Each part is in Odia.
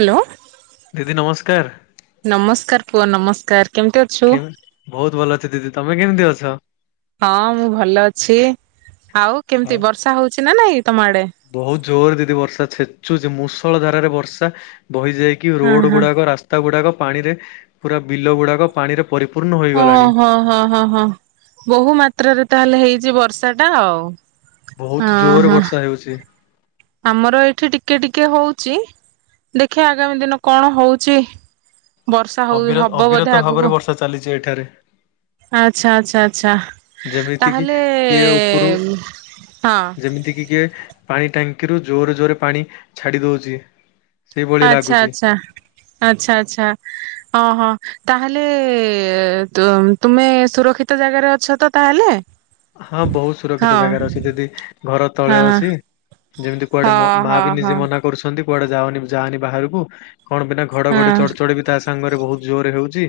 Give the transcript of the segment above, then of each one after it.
ହ୍ୟାଲୋ। ଦିଦି ନମସ୍କାର୍। ନମସ୍କାର ପୁଅ ନମସ୍କାର କେମିତି ଅ କେମ୍ ବହୁତ୍ ଭଲ ଅଛି ଦିଦି ତମେ କେମିତି ଅଛ? ହଁ ମୁଁ ଭଲ ଅଛି ଆଉ କେମିତି ବର୍ଷା ହଉଚି ନାଁ ନାଇଁ ତମ ଆଡେ? ବହୁତ ଜୋର ଦିଦି ବର୍ଷା ଛେଚୁଚି ମୁଷଳା ଧାରାରେ ବର୍ଷା ବହିଯାଇକି କି ହଁ ରୋଡ ହଁ ଗୁଡାକ ରାସ୍ତା ଗୁଡାକ ପାଣିରେ ପୁରା ବିଲ ଗୁଡାକ ପାଣିରେ ପରିପୂର୍ଣ୍ଣ ହେଗଲାଣି। ହଁ ହଁ ହଁ ହଁ ବୋହୁ ମାତ୍ରାରେ ତାହେଲେ ହେଇଚି ବର୍ଷା ଟା ଆଉ। ବହୁତ ହଁ ଜୋରେ ହଁ ବର୍ଷା ହେଉଚି। ଆମର ଏଇଠି ଟିକେ ଟିକେ ହଉଚି। ଦେଖିବା ଆଗାମୀ ଦିନ କଣ ହଉଚି। ବର୍ଷା ହଉ ଅବିର ହବ ଅବିରତ ବୋଧେ ଭାବରେ ଆଗକୁ। ବର୍ଷା ଚାଲିଛି ଏଠାରେ ଆଚ୍ଛା ଆଚ୍ଛା ଆଚ୍ଛା ଆଛା ଯେମିତି ତାହଲେ ଯେମିତିକି କିଏ ପାଣି ଟାଙ୍କିରୁ ଜୋରେ ଜୋରେ ପାଣି ଛାଡ଼ିଦୋଉଚି। ଆଚ୍ଛା ଆଚ୍ଛା ଆଚ୍ଛା ଆଚ୍ଛା। ହଁ ହଁ ତାହେଲେ ତୁ ତୁମେ ସୁରକ୍ଷିତ ଜାଗାରେ ଅଛ ତ ତାହେଲେ? ହଁ ବହୁତ ସୁରକ୍ଷିତ ହଁ ଜାଗାରେ ଅଛି ଦିଦି ଘର ତଳେ ହଁ ଅଛି। ଯେମିତି କୁଆଡେ ହଁ ମୋ ମା ହଁ ବି ହଁ ନିଜେ ମନା କରୁଛନ୍ତି କୁଆଡେ ଯାଅ ଯାଆନି ବାହାରକୁ କଣ ବିନା ଘଡ ଘଡ ହଁ ଚଢଚଢ଼ି ବି ତା ସାଙ୍ଗରେ ବହୁତ ଜୋର ହେଉଚି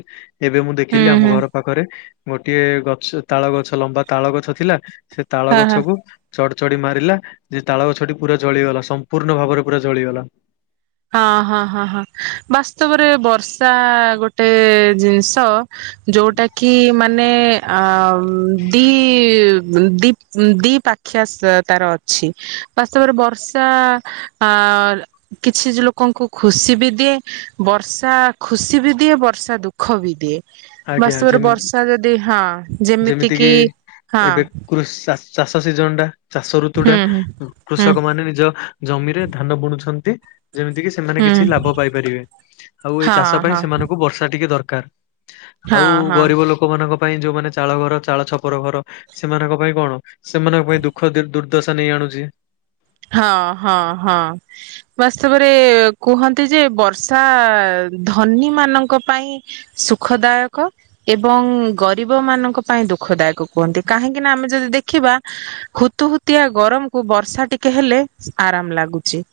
ଏବେ ମୁଁ ହୁଁ ଦେଖିଲି ଆମ ହୁଁ ଘର ପାଖରେ ଗୋଟିଏ ଗଛ ତାଳ ଗଛ ଲମ୍ବା ତାଳ ଗଛ ଥିଲା ସେ ତାଳ ହଁ ହଁ। ଗଛକୁ ଚଢ ଚଢି ମାରିଲା ଯେ ତାଳ ଗଛଟି ପୁରା ଜଝଳିଗଲା ସମ୍ପୂର୍ଣ୍ଣ ଭାବରେ ପୁରା ଜଳିଗଲା। ହଁ ହଁ ହଁ ହଁ ବାସ୍ତବରେ ବର୍ଷା ଗୋଟେ ଜିନିଷ ଯୋଉଟା କି ମାନେ ଅଁ ଦି ଦି ଦି ପାଖ୍ୟା ତାର ଅଛି ବାସ୍ତବରେ ବର୍ଷା ଆ କିଛି ଲୋକଙ୍କୁ ଖୁସି ବି ଦିଏ। ବର୍ଷା ଖୁସି ବି ଦିଏ ବର୍ଷା ଦୁଃଖ ବି ଦିଏ। ଆଜ୍ଞା ବାସ୍ତବରେ ଯେମି ବର୍ଷା ଯଦି ହଁ। ଯେମିତି କିି ହଁ ଏବେ କୃଷ ଷା ଚାଷ ସିଜନ୍ ଟା ଚାଷ ଋତୁ ଟା ହୁଁ ହୁଁ ହୁଁ କୃଷକ ମାନେ ନିଜ ଜମିରେ ଧାନ ବୁଣୁଛନ୍ତି ଯେମିତି କି ସେ ସେମାନେ ହୁଁ କିଛି ଲାଭ ପାଇପାରିବେ ଆଉ ଏ ହଁ ଚାଷ ହଁ ପାଇଁ ସେମାନଙ୍କୁ ବର୍ଷା ଟିକେ ଦରକାର। ଆଉ ହଁ ହଁ ଗରିବ ଲୋକମାନଙ୍କ ପାଇଁ ଯୋଉମାନେ ଚାଳ ଘର ଚାଳ ଛପର ଘର ସେମାନଙ୍କ ପାଇଁ କଣ ସେମାନଙ୍କ ପାଇଁ ଦୁଃଖ ଦୁର୍ଦ୍ଦଶା ନେଇ ଆଣୁଚି। ହଁ ହଁ ହଁ। ବାସ୍ତବରେ କୁହନ୍ତି ଯେ ବର୍ଷା ଧନୀ ମାନଙ୍କ ପାଇଁ ସୁଖଦାୟକ ଏବଂ ଗରିବ ମାନଙ୍କ ପାଇଁ ଦୁଃଖଦାୟକ କୁହନ୍ତି କାହିଁକି ନା ଆମେ ଯଦି ଦେଖିବା ହୁତୁ ହୁତିଆ ଗରମକୁ ବର୍ଷା ଟିକେ ହେଲେ ଆରାମ ଲାଗୁଚି।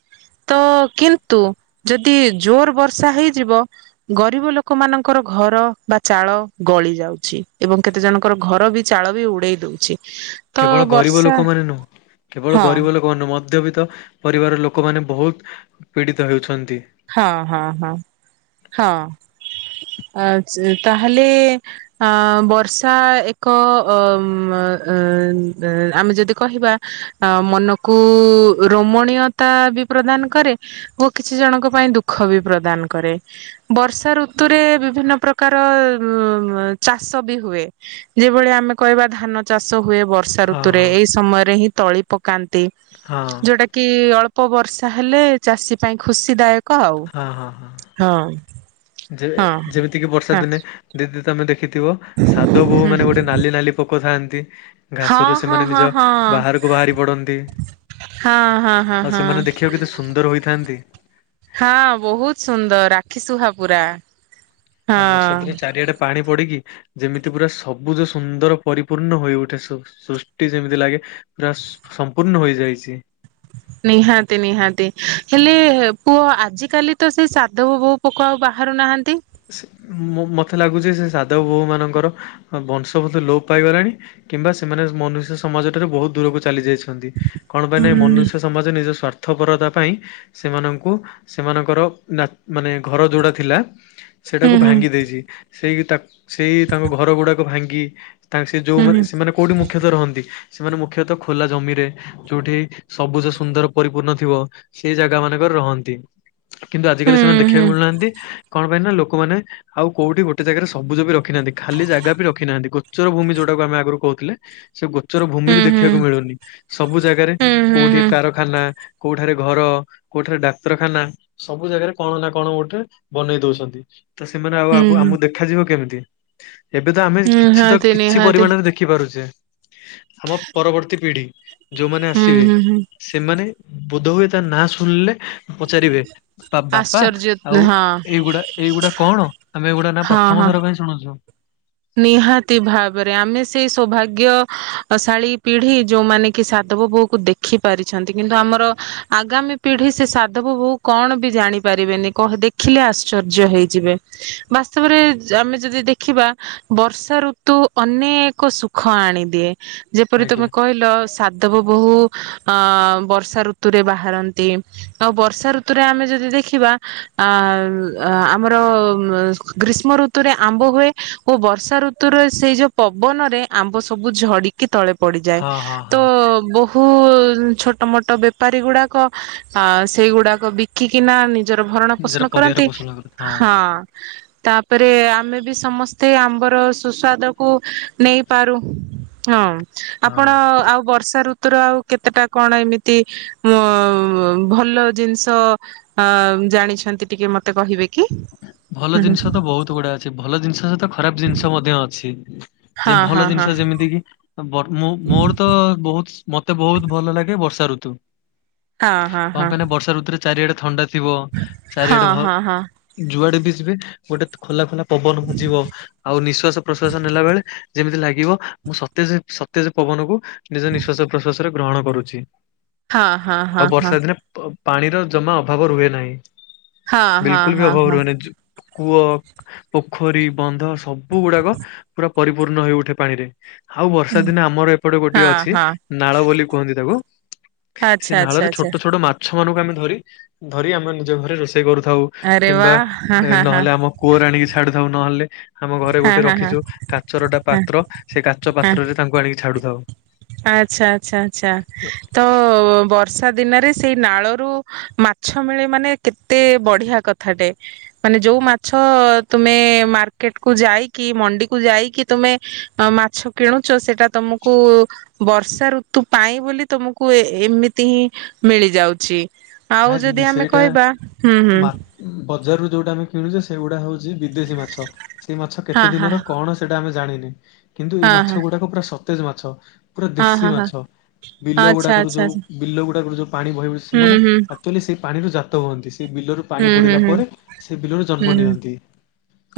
ତ କିନ୍ତୁ ଯଦି ଜୋର ବର୍ଷା ହେଇଯିବ ଗରିବ ଲୋକ ମାନଙ୍କର ଘର ବା ଚାଳ ଗଳି ଯାଉଚି ଏବଂ କେତେ ଜଣଙ୍କର ଘର ବି ଚାଳ ବି ଉଡେଇ ଦଉଚି। କେବଳ ଗରିବ ଲୋକ ମାନେ ନୁହଁ କେବଳ ହଁ ଗରିବ ଲୋକ ଲୋକମାନେ ମଧ୍ୟବିତ ପରିବାର ଲୋକମାନେ ବହୁତ ପୀଡିତ ହେଉଛନ୍ତି। ହଁ ହଁ ହଁ ହଁ ଆଜ ତାହେଲେ ଅଁ ବର୍ଷା ଏକ ଅ ଅମ ଏ ଏଁ ଆମେ ଯଦି କହିବା ଆ ମନକୁ ରୋମଣୀୟତା ବି ପ୍ରଦାନ କରେ ଓ କିଛି ଜଣଙ୍କ ପାଇଁ ଦୁଃଖ ବି ପ୍ରଦାନ କରେ। ବର୍ଷା ଋତୁରେ ବିଭିନ୍ନ ପ୍ରକାର ଉଁ ଚାଷ ବି ହୁଏ। ଯେଭଳି ଆମେ କହିବା ଧାନ ଚାଷ ହୁଏ ବର୍ଷ ବର୍ଷା ହଁ ଋତୁରେ ହଁ ଏଇ ସମୟରେ ହିଁ ତଳି ପକାନ୍ତି ହଁ ଯୋଉଟା କି ଅଳ୍ପ ବର୍ଷା ହେଲେ ଚାଷୀ ପାଇଁ ଖୁସିଦାୟକ ଆଉ ହଁ ହଁ ହଁ ହଁ ଯେ ହଁ ଯେମିତି କିି ବର୍ଷା ହଁ ଦିନେ ଦିଦି ତମେ ଦେଖିଥିବ ସାଧବ ବୋହୂ ହୁଁ ମାନେ ଗୋଟେ ନାଲି ନାଲି ପୋକଥାନ୍ତି ହଁ ଘାସରୁ ହଁ ସେମାନେ ହଁ ନିଜ ହଁ ବାହାରକୁ ବାହାରି ପଡନ୍ତି। ହଁ ହଁ ହଁ ଆଉ ସେମାନେ ହଁ। ଦେଖିବାକୁ କେତେ ସୁନ୍ଦର ହୋଇଥାନ୍ତି। ହଁ ବହୁତ ସୁନ୍ଦର ଆଖି ସୁୁହା ପୁରା। ଆଉ ବର୍ଷା ହଁ ଦିନରେ ଚାରିଆଡେ ପାଣି ପଡିକି ଯେମିତି ପୁରା ସବୁଜ ସୁନ୍ଦର ପରିପୂର୍ଣ୍ଣ ହୋଇଉଠେ ସୃଷ୍ଟି ଯେମିତି ଲାଗେ ପୁରା ସମ୍ପୂର୍ଣ୍ଣ ହୋଇଯାଇଛି। ନିହାତି ନିହାତି ହେଲେ ପୁଅ ଆଜିକାଲି ତ ସେଇ ସାଧବବୋହୂ ପୋକ ଆଉ ବାହାରୁ ନାହାନ୍ତି। ମତେ ଲାଗୁଛି ସେ ସାଧବବୋହୂ ମାନଙ୍କର ବଂଶ ବୋଧେ ଲୋପ ପାଇଗଲାଣି କିମ୍ବା ସେମାନେ ମନୁଷ୍ୟ ସମାଜ ଠାରୁ ବହୁତ ଦୂରକୁ ଚାଲି ଯାଇଛ ଛନ୍ତି କଣ ପାଇଁ ହୁଁ ନା ଏ ମନୁଷ୍ୟ ସମାଜ ନିଜ ସ୍ୱାର୍ଥପରତା ପାଇଁ ସେମାନଙ୍କୁ ସେମାନଙ୍କର ମାନେ ଘର ଯୋଉଡା ଥିଲା ହୁଁ ସେଇଟାକୁ ହୁଁ ଭାଙ୍ଗି ଦେଇଛି ସେଇ ତାକ ସେଇ ତାଙ୍କ ଘର ଗୁଡାକ ଭାଙ୍ଗି ତାଙ୍କ ସେ ଯୋଉମାନେ ହୁଁ ସେମାନେ କୋଉଠି ମୁଖ୍ୟତଃ ରହନ୍ତି ସେମାନେ ମୁଖ୍ୟତଃ ଖୋଲା ଜମିରେ ଯଉଠି ସବୁଜ ସୁନ୍ଦର ପରିପୂର୍ଣ୍ଣ ଥିବ ସେଇ ଜାଗା ମାନଙ୍କରେ ରହନ୍ତି। କିନ୍ତୁ ଆଜିକାଲି ସେମାନେ ହୁଁ। ଦେଖିବାକୁ ମିଳୁନାହାନ୍ତି କଣ ପାଇଁ ନା ଲୋକମାନେ ଆଉ କୋଉଠି ଗୋଟେ ଜାଗାରେ ସବୁଜ ବି ରଖିନାହାନ୍ତି ଖାଲି ଜାଗା ବି ରଖି ନାହାନ୍ତି ଗୋଚର ଭୂମି ଯୋଉଟାକୁ ଆମେ ଆଗରୁ କହୁଥିଲେ ସେ ଗୋଚର ଭୂମି ହୁଁ ବି ହୁଁ ହୁଁ ଦେଖିବାକୁ ମିଳୁନି। ସବୁ ଜାଗାରେ ହୁଁ ହୁଁ ହୁଁ କୋଉଠି ହୁଁ। କାରଖାନା କୋଉଠାରେ ଘର କୋଉଠାରେ ଡାକ୍ତରଖାନା ସବୁ ଜାଗାରେ କଣ ନା କଣ ଗୋଟେ ବନେଇ ଦଉଛନ୍ତି ତ ସେମାନେ ଆଉ ଆଗ ହୁଁ ହୁଁ ଆମକୁ ଦେଖାଯିବ କେମିତି। ଏବେ ତ ଆମେ କିଛି ତ ନିହାତି କିଛି ନିହାତି ପରିମାଣରେ ଦେଖ ଦେଖିପାରୁଛେ ଆମ ପରବର୍ତ୍ତୀ ପିଢି ଯୋଉମାନେ ହୁଁ ଆସିବେ ହୁଁ ହୁଁ ସେମାନେ ବୋଧ ହୁଏ ତା ନାଁ ଶୁଣିଲେ ପଚାରିବେ ବାପା ଆଶ୍ଚର୍ଯ୍ୟ ଆଉ ହଁ ଏଇଗୁଡା ଏଇଗୁଡା କଣ? ଆମେ ଏଗୁଡା ନା ହଁ ହଁ ପ୍ରଥମଥର ପାଇଁ ଶୁଣୁଛୁ। ନିହାତି ଭାବରେ ଆମେ ସେଇ ସୌଭାଗ୍ୟଶାଳୀ ପିଢି ଯୋଉମାନେ କି ସାଧବବୋହୂ କୁ ଦେଖ ଦେଖି ପାରିଛନ୍ତି କିନ୍ତୁ ଆମର ଆଗାମୀ ପିଢି ସେ ସାଧବ ବୋହୁ କଣ ବି ଜାଣିପାରିବେନି କହ ଦେଖିଲେ ଆଶ୍ଚର୍ଯ୍ୟ ହେଇଯିବେ। ବାସ୍ତବରେ ଆମେ ଯଦି ଦେଖିବା ବର୍ଷା ଋତୁ ଅନେକ ସୁଖ ଆଣିଦିଏ। ଯେପରି ଆଜ୍ଞା ତମେ କହିଲ ସାଧବ ବୋହୁ ଅ ବର୍ଷା ଋତୁରେ ବାହାରନ୍ତି। ଆଉ ବର୍ଷା ଋତୁରେ ଆମେ ଯଦି ଦେଖିବା ଅ ଆମର ଗ୍ରୀଷ୍ମ ଋ ଋତୁରେ ଆମ୍ବ ହୁଏ ଓ ବର୍ଷା ଋତୁରେ ସେଇ ଯୋଉ ପବନରେ ଆମ୍ବ ସବୁ ଝଡି କି ତଳେ ପଡିଯାଏ ହଁ ହଁ ତ ହଁ ବହୁ ଖୁ ଛୋଟ ମୋଟ ବେପାରୀ ଗୁଡାକ ଆ ସେଇଗୁଡାକ ବିକିକିନା ନି ନିଜର ଭରଣ ଯାର ପୋଷଣ ପରିବାର କରନ୍ତି ପୋଷଣ କରୁ ହଁ ତାପରେ ଆମେ ବି ସମ ମତେ ଆମ୍ବର ସୁସ୍ୱାଦକୁ ନେଇପାରୁ ହଁ ଆପଣ ହଁ। ଆଉ ବର୍ଷା ଋତୁ ଋତୁର ଆଉ କେତେଟା କଣ ଏମିତି ଅ ଭଲ ଜିନିଷ ଅ ଜାଣିଛନ୍ତି ଟିକେ ମତେ କହିବେ କି? ଭଲ ଜିନିଷ ତ ବହୁତ ଗୁଡା ଅଛି। ଭଲ ଜିନିଷ ସହିତ ଖରାପ ଜିନିଷ ମଧ୍ୟ ଅଛି। ଯେ ହଁ ହଁ ଭଲ ହଁ ଜିନିଷ ଯେମିତି କି ବର ମୋର ତ ବହୁତ ମତେ ବହୁତ ଭଲ ଲାଗେ ବର୍ଷା ଋତୁ, ହଁ ହଁ କଣ ହଁ ପାଇଁ ନା ବର୍ଷା ଋତୁରେ ଚାରିଆଡେ ଥଣ୍ଡା ଥିବ ହଁ ଚାରିଆଡେ ଭ ହଁ ହଁ। ଯୁଆଡେ ବି ଯିବେ ଗୋଟେ ଖୋଲା ଖୋଲା ପବନ ଭଜିବ ଆଉ ନିଶ୍ବାାସ ପ୍ରଶ୍ଵାସ ନେଲା ବେଳେ ଯେମିତି ଲାଗିବ ମୁଁ ସତେଜ ସତେଜ ପବନକୁ ନିଜ ନିଃଶ୍ଵାସ ପ୍ରଶ୍ଵାସ ରେ ଗ୍ରହଣ କରୁଛି, ହଁ ହଁ ହଁ ଆଉ ହଁ ବର୍ଷା ଦିନେ ପାଣିର ଜମା ଅଭାବ ରୁହେ ନାହିଁ। ହଁ ହଁ ହଁ ବିଲକୁଲ ବି ହଁ ଅଭାବ ରୁହେ ନାହିଁ, କୁଅ ପୋଖରୀ, ବନ୍ଧ ସବୁ ଗୁଡାକ ପୁରା ପରିପୂର୍ଣ୍ଣ ହେଇଉଠେ ପାଣି ରେ। ଆଉ ବର୍ଷା ଦିନେ ଆମର ଏପଟେ ଗୋଟଏ ହଁ ଅଛି, ହଁ ନାଳ ବୋଲି କୁହନ୍ତି ତାକୁ ସେ ଆଚ୍ଛା ଆଚ୍ଛା ନାଳରେ ଆଚ୍ଛା। ଛୋଟ ଛୋଟ ମାଛ ମାନଙ୍କୁ ଆମେ ଧରି ଧରି ଆମେ ନିଜ ଘରେ ରୋଷେଇ କରୁଥାଉ। ଆରେ କିମ୍ବା ୱା। ନହେଲେ ଆମ କୂଅର ଆଣିକି ଛାଡୁଥାଉ ନହେଲେ ଆମ ଘରେ ଗୋଟେ ହଁ ହଁ ରଖିଛୁ କାଚରଟା ହଁ ପାତ୍ର, ସେ କାଚ ହଁ ପାତ୍ରରେ ତାଙ୍କୁ ଆଣିକି ଛାଡୁଥାଉ। ଆଚ୍ଛା ଆଚ୍ଛା ଆଚ୍ଛା, ତ ବ ର୍ଷା ଦିନରେ ସେଇ ନାଳରୁ ମାଛ ମିଳେ ମାନେ କେତେ ବଢିଆ କଥାଟେ। ମାନେ ଯୋଉ ମାଛ ତୁମେ ମାର୍କେଟ କୁ ଯାଇକି ମଣ୍ଡିକୁୁ ଯାଇକି ତୁମେ ଅ ମାଛ କିଣୁଛ ସେଟା ତମକୁ ବର୍ଷା ଋତୁ ପାଇଁ ବୋଲି ତୁମକୁ ଏମିତି ହିଁ ମିଳିଯାଉଛି। ନାଇଁ ଆଉ ଯଦି ଆମେ କହିବା, ହୁଁ ହୁଁ ବଜାରୁ ଯୋଉଟା ଆମେ କିଣୁଛେ ସେଗୁଡା ହଉଛି ବିଦେଶୀ ମାଛ, ସେଇ ମାଛ କେତେ ହଁ ହଁ ଦିନର କଣ ସେଇଟା ଆମେ ଜାଣିନେ, କିନ୍ତୁ ଏଇ ହଁ ହଁ ମାଛ ଗୁଡାକ ପୁରା ସତେଜ ମାଛ। ପୁରା ହଁ ଦେଶୀ ହଁ ହଁ ମାଛ। ବିଲ ଆଚ୍ଛା ଗୁଡାକରୁ ଆଚ୍ଛା ଯୋଉ ଆଚ୍ଛା ବିଲ ଗୁଡାକରୁ ଯୋଉ ପାଣି ବହିିବ ହୁଁ ସେମାନେ ହୁଁ ଚୁଏଲି ସେଇ ପାଣିରୁ ଜାତ ହୁଅନ୍ତି, ସେ ବିଲରୁ ପାଣି ହୁଁ ପଡିଲା ହୁଁ ପରେ ସେ ବିଲରେ ହୁଁ ଜନ୍ମ ନିଅନ୍ତି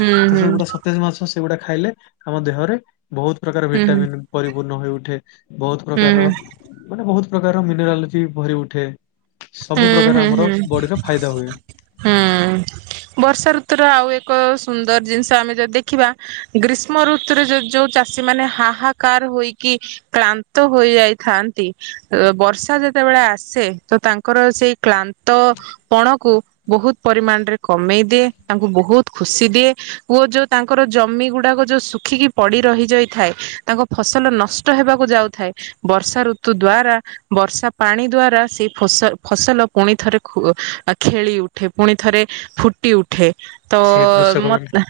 ହୁଁ ତ ହୁଁ ସେ ଗୁଡା ତେଜ ମାଛ, ସେଗୁଡା ଖାଇଲେ ଆମ ଦେହରେ ବହୁତ ପ୍ରକାର ହୁଁ ହୁଁ ହୁଁ ହୁଁ ଭିଟାମିନ ପରିପୂର୍ଣ୍ଣ ହୋଇଉଠେ। ବହୁତ ପ୍ରକାରର ମାନେ ବହୁତ ପ୍ରକାର ମିନେରାଲୋଜି ଭରି ଉଠେ। ସବୁ ହୁଁ ପ୍ରକାର ହୁଁ ଆମର ହୁଁ ବଡିର ଫାଇଦା ହୁଏ। ହୁଁ ବର୍ଷା ଋତୁୁର ଆଉ ଏକ ସୁନ୍ଦର ଜିନିଷ ଆମେ ଯଦି ଦେଖିବା ଗ୍ରୀଷ୍ମ ଋତୁରେ ଯ ଯୋଉ ଚାଷୀ ମାନେ ହାହାକାର ହୋଇକି କ୍ଳାନ୍ତ ହୋଇଯାଇଥାନ୍ତି, ଅ ବର୍ଷା ଯେତେବେଳେ ଆସେ ତ ତାଙ୍କ ତାଙ୍କର ସେଇ କ୍ଳାନ୍ତ ପଣକୁ ବହୁତ ପରିମାଣରେ କମେଇ ଦିଏ, ତାଙ୍କୁ ବହୁତ ଖୁସି ଦିଏ ଓ ଯୋଉ ତାଙ୍କର ଜମି ଗୁଡାକ ଯୋଉ ଖିକି ପଡ଼ି ରହିଯାଇଥାଏ, ତାଙ୍କ ଫସଲ ନଷ୍ଟ ହେବାକୁ ଯାଉଥାଏ ବର୍ଷା ଋତୁ ଦ୍ଵାରା ବର୍ଷା ପାଣି ଦ୍ଵାରା ସେଇ ଫସ ଫସଲ ପୁଣି ଥରେ ଖୁ ଖେଳି ଉଠେ, ପୁଣି ଥରେ ଫୁଟି ଉଠେ। ତ ସେ କୃଷକ ମତ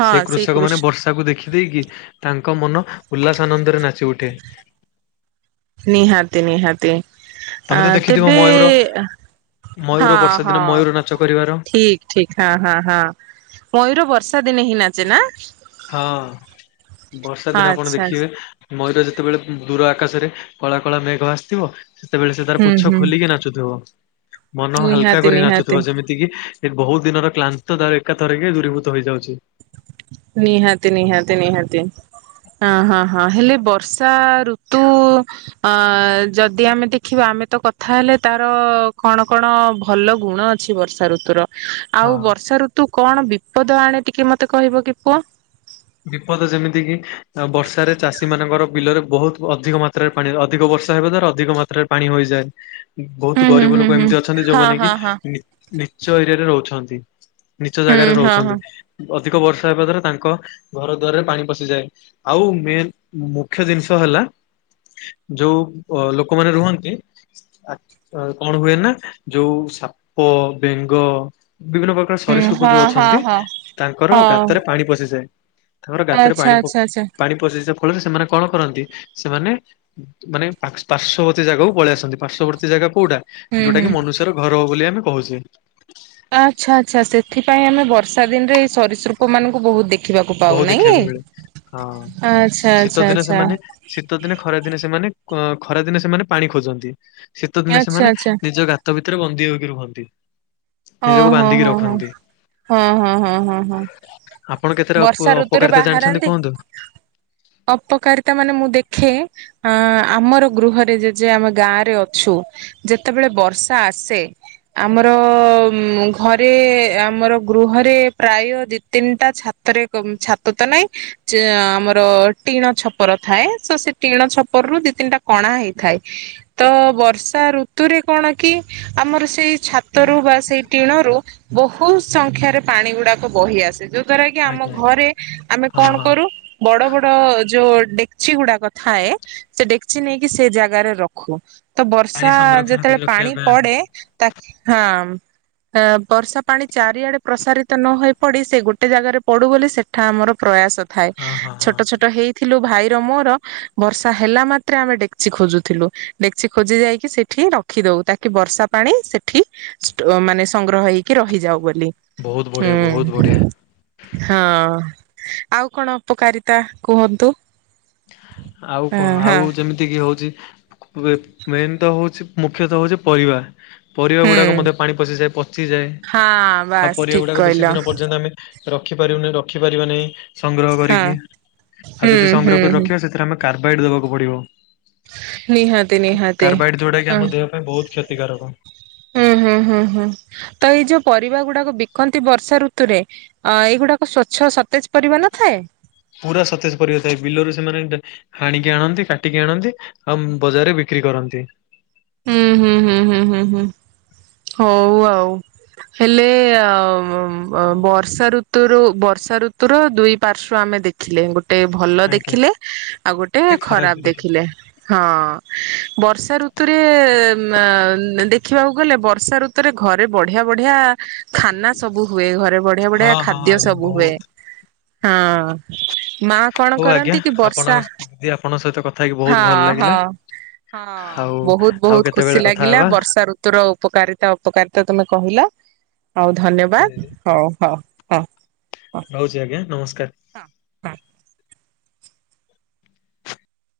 ହଁ ଶ୍ରୀକୃଷ ତାକୁ ଦେଖିଦେଇକି ତାଙ୍କ ମନ ଉଲ୍ଲାସ ଆନନ୍ଦରେ ନାଚି ଉଠେ। ନିହାତି ନିହାତି। ଅ ତମେ ତ ଦେଖିଥିବ ତେବେ ମୟୂର ହଁ ମୟୂର ବର୍ଷା ହଁ ଦିନ ମୟୂର ନାଚ କରିବାର ଠିକ ଠିକ ହଁ ହଁ ହଁ, ମୟୂର ବର୍ଷା ଦିନେ ହିଁ ନାଚେ ନା? ହଁ ବର୍ଷା ଦିନ ଆପଣ ଆଚ୍ଛା ଆଚ୍ଛା ଦେଖିବେ ମୟୂର ଯେତେବେଳେ ଦୂର ଆକାଶରେ କଳା କଳା ମେଘ ଆସିଥିବ ସେତେବେଳେ ସେ ତାର ହୁଁ ପୁଛ ହୁଁ ଖୋଲିକି ନାଚୁଥିବ, ମନ ହାଲକା ନିହାତି କରିକି ନିହାତି ନାଚୁଥିବ, ଯେମିତି ତିକି ଏ ବହୁ ଦିନର କ୍ଲାନ୍ତ [unintelligible] ଏକାଥରେକେ ଦୂରୀଭୂତ ହେଇଯାଉଛି। ନିହାତି ନିହାତି ନିହାତି। ଅ ହଁ ହଁ ହେଲେ ବର୍ଷା ଋତୁ। ଅ ଯଦି ଆମେ ଦେଖିବା ଆମେ ତ କଥା ହେଲେ ତାର କଣ କଣ ଭଲ ଗୁଣ। ଛି ବର୍ଷା ଋତୁୁର ହଁ ଆଉ ବର୍ଷା ଋତୁ କଣ ବିପଦ ଆଣେ ଟିକେ ମତେ କହିବ କି ପୁଅ। ବିପଦ ଯେମିତି କିି ଅ ବର୍ଷାରେ ଚାଷୀ ମାନଙ୍କର ବିଲରେ ବହୁତ ଅଧିକ ମାତ୍ରା। ପାଣି ଅଧିକ ବର୍ଷା ହେବା ଦ୍ଵାରା ଅଧିକ ମାତ୍ରାରେ ପାଣି ହୋଇଯାଏ ବହୁ ହୁଁ ତ ହୁଁ ଗରିବ ହୁଁ ଲୋକ ହୁଁ ଏମିତି ଅଛନ୍ତି ହଁ ଯୋଉମାନେ କି ହଁ ହଁ ନି ନିଚ ଏରିଆରେ ରହୁଛନ୍ତି ନିଚ ହୁଁ ଜାଗାରେ ହଁ ହଁ ରହୁଛନ୍ତି। ଅଧିକ ବର୍ଷା ହେବା ଦ୍ୱାରା ତାଙ୍କ। ଘର ଦୁଆରରେ ପାଣି ପଶିଯାଏ। ଆଉ ମେନ୍ ମୁଖ୍ୟ ଜିନିଷ ହେଲା। ଯୋଉ ଅ ଲୋକମାନେ ରୁହନ୍ତି। ଆ ଆ କଣ ହୁଏ ନା ଯୋଉ ସାପ, ବେଙ୍ଗ ବିଭିନ୍ନ ପ୍ର ର ହୁଁ ସରୀସୃପ ହଁ ଯୋଉ ହଁ ଅଛନ୍ତି ହଁ ତାଙ୍କର ହଉ ଗାତରେ ପାଣି ପଶିଯାଏ। ତାଙ୍କର ଗାତରେ ଆଚ୍ଛା ପାଣି ପ ଆଚ୍ଛା ଆଚ୍ଛା ପାଣି ପଶି ଯିବା ଫଳରେ ସେମାନେ କଣ କରନ୍ତି ସେମାନେ। ଉଁ ମାନେ ପାଶ ପାର୍ଶ୍ୱବର୍ତ୍ତୀ ଜାଗାକୁ ପଳେଇଆସନ୍ତି। ପାର୍ଶ୍ୱବର୍ତ୍ତୀ ଜାଗା କୋଉଟା? ହୁଁ ଯୋଉଟା ହୁଁ କି ମନୁଷ୍ୟର ଘର ବୋଲି ଆମେ କହୁଛେ। ଆଚ୍ଛା ଆଚ୍ଛା ସେଥିପାଇଁ ଆମେ ବର୍ଷା ଦିନରେ ଏଇ ସରିସୃପ ମାନଙ୍କୁ ବହୁ ଦେ ବହୁ ଦେଖିବାକୁ ମିଳେ ହଁ ଆଚ୍ଛା ଆଚ୍ଛା ଶୀତ ଦିନେ ଆଚ୍ଛା ସେମାନେ। ଶୀତ ଦିନେ ଖରାଦିନେ ସେମାନେ ଅଁ ଖରା ଦିନେ ସେମାନେ ପାଣି ଖୋଜନ୍ତି ଶୀତ ଦିନେ ଆଚ୍ଛା ସେମାନେ ଆଚ୍ଛା ନିଜ ଗା ତ ଭିତରେ ବନ୍ଦୀ ହୋଇକି ରୁହନ୍ତି। ଓ ନିଜକୁ ହୋ ବାନ୍ଧିକି ହଁ ହଁ ରଖନ୍ତି। ହଁ ହଁ ହଁ ହଁ ହଁ। ଆପଣ କେତେରେ ଅପ ବର୍ଷା ଋତୁରେ ଅପକାରିତା ବାହାରାନ୍ତି ଜାଣିଛନ୍ତି କୁହନ୍ତୁ? ଅପକାରିତା ମାନେ ମୁଁ ଦେଖେ। ଆଁ ଆମର ଗୃହରେ ଯେଜେ ଆମେ ଗାଁରେ ଅଛୁ। ଯେତେବେଳେ ବର୍ଷା ଆସେ। ଆମର ଉଁ ଘରେ ଆମର ଗୃହରେ ପ୍ରାୟ ଦି, ତିନିଟା ଛା ତରେ କ ମ ଛାତ ତ ନାଇଁ। ଯେ ଆମର ଟିଣ ଛପର ଥାଏ ତ ସେ ଟିଣ ଛପରରୁୁ ଦି, ତିନିଟା କଣା ହେଇଥାଏ। ତ ବର୍ଷା ଋତୁରେ କଣ କି। ଆମର ସେଇ ଛାତରୁ ବା ସେଇ ଟିଣରୁ। ବହୁତ ସଂଖ୍ୟାରେ ପାଣି ଗୁଡାକ ବୋହି ଆସେ ଯୋଉ ଦ୍ଵାରା କି ଆମ ଆଜ୍ଞା ଆଜ୍ଞା ଘରେ ଆମେ ହଁ କଣ ହଁ କରୁ। ବଡ ବଡ ଯୋଉ ଡେକ୍ଚି ଗୁଡାକ ଥାଏ। ସେ ଡେକ୍ଚି ନେଇକି ସେ ଜାଗାରେ ରଖୁ ତ ପାଣି ବର୍ଷା ସଂରକ୍ଷଣ କରି ଯେତେବେଳେ ରଖିବା ପାଣି ପାଇଁ ଆଗକୁ ପଡେ। ତା ହଁ। ଅ ବର୍ଷା ପାଣି ଚାରିଆଡେ ପ୍ରସାରିତ ନ ହୋଇ ପଡି ସେ ଗୋଟେ ଜାଗାରେ। ପଡୁ ବୋଲି ସେଠା ଆମର ପ୍ରୟାସ ଥାଏ ହଁ ହଁ ହଁ ଛୋଟ ଛୋଟ ହେଇ। ଥିଲୁ ଭାଇର ମୋର ବର୍ଷା ହେଲା ମାତ୍ରେ ଆମେ ଡେକ୍ଚି ଖୋଜୁଥିଲୁ ଡେକ୍ଚି ଖୋଜି ଯାଇକି ସେଠି ର ଖି ଦଉ ତାକି ବର୍ଷା ପାଣି ସେଠି ଷ୍ଟ ମାନେ ସଂଗ୍ରହ ହେଇ କି ରହିଯାଉ ବୋଲି ବହୁତ ବଢିଆ ବହୁତ ବଢିଆ ହୁଁ। ହଁ। ଆଉ କଣ ଅପକାରିତା କୁହନ୍ତୁ? ଆଉ ହଁ କଣ ହଁ ଆଉ ଯେମି ତିକି ହଉଚି ବେ ମେନ୍ ତ ହଉଚି ମୁଖ୍ୟ ତ ହଉଚି ପରିବା। ପରିବା ହୁଁ ଗୁଡ଼ାକ ମଧ୍ୟ ପାଣି ପଶିଯାଏ ପଚିଯାଏ ହଁ ଆଉ ବାସ୍ ପରିବା ଠିକ ଗୁଡ଼ାକ କହିଲ ବେଶୀ ଦିନ ପର୍ଯ୍ୟନ୍ତ ଆମେ। ରଖିପାରିବୁନି ରଖିପାରିବା ନାହିଁ ସଂଗ୍ରହ ହଁ କରିକି ଆଉ ହୁଁ ଯଦି ହୁଁ ସଂଗ୍ରହ କରି ହୁଁ ରଖିବା ସେଥିରେ ଆମେ କାର୍ବାଇଡ ଦବାକୁ ପଡ଼ିବ ନିହାତି ନିହାତି କାର୍ବାଇଡ ଯୋଉଟା କି ହଁ ଆମ ଦେହ ପାଇଁ ବୋହୁତ୍ କ୍ଷତିକାରକ। ହୁଁ ହୁଁ ହୁଁ ହୁଁ ତ ଏଇ ଯୋଉ ପରିବା ଗୁଡ଼ାକ ବିକନ୍ତି ବର୍ଷା ଋତୁରେ ଅ ଏଇ ଗୁଡ଼ାକ ସ୍ଵଚ୍ଛ ସତେଜ୍ ପରିବା ନଥାଏ? ପୁରା ସତେଜ୍ ପରିବା ଥାଏ ବିଲରୁ ସେମାନେ ଡା ହାଣିକି ଆଣନ୍ତି କାଟିକି ଆଣନ୍ତି ଆଉ ବଜାରରେ ବିକ୍ରି କରନ୍ତି। ହୁଁ ହୁଁ ହୁଁ ହୁଁ ହୁଁ ହୁଁ ହୋଉ ଆଉ। ହେଲେ [unintelligible] ବର୍ଷା ଋ ଋତୁରୁ ବର୍ଷା ଋତୁୁର ଦୁଇ ପାର୍ଶ୍ଵ ଆମେ ଦେଖିଲେ ଗୋ ଟେ ଭଲ ଆଜ୍ଞା। ଦେଖିଲେ ଆଉ ଗୋଟେ ଖରାପ ବି ଖରାପ୍ ଦେଖିଲି ଦେଖିଲେ। ହଁ ବର୍ଷା ଋ ତୁରେ [unintelligible] ଦେଖିବାକୁ ଗଲେ ବର୍ଷା ଋତୁରେ ଘରେ ବଢ଼ିଆ ବଢ଼ିଆ ଖାନା ସବୁ ହୁଏ ଘରେ ବଢ଼ିଆ ବଢ଼ିଆ ହଁ ହଁ ଖାଦ୍ୟ ଆଜ୍ଞା ସବୁ ହୁଏ। ବହୁତ ହଁ ମା କଣ ହଉ ଆଜ୍ଞା କରନ୍ତି କି ଆପଣ ବର୍ଷା ଦିଦି ଆପଣଙ୍କ ସହିତ କଥା ହେଇକି ବହୁତ ହଁ ଭଲ ହଁ। ଲାଗିଲା ହଁ ଆଉ ବୋହୁତ୍ ଆଉ ବୋହୁତ୍ କେତେବେଳେ ଖୁସି କଥା ଲାଗିଲା ହବା ବ ର୍ଷା ଋତୁର ଉପକାରିତା ଅପକାରିତା ତମେ କହିଲ ଆଉ ଧନ୍ୟବାଦ ହଉ ହଉ। ହଁ ହଁ ରହୁଚି ଆଜ୍ଞା ନମସ୍କାର। ହଁ।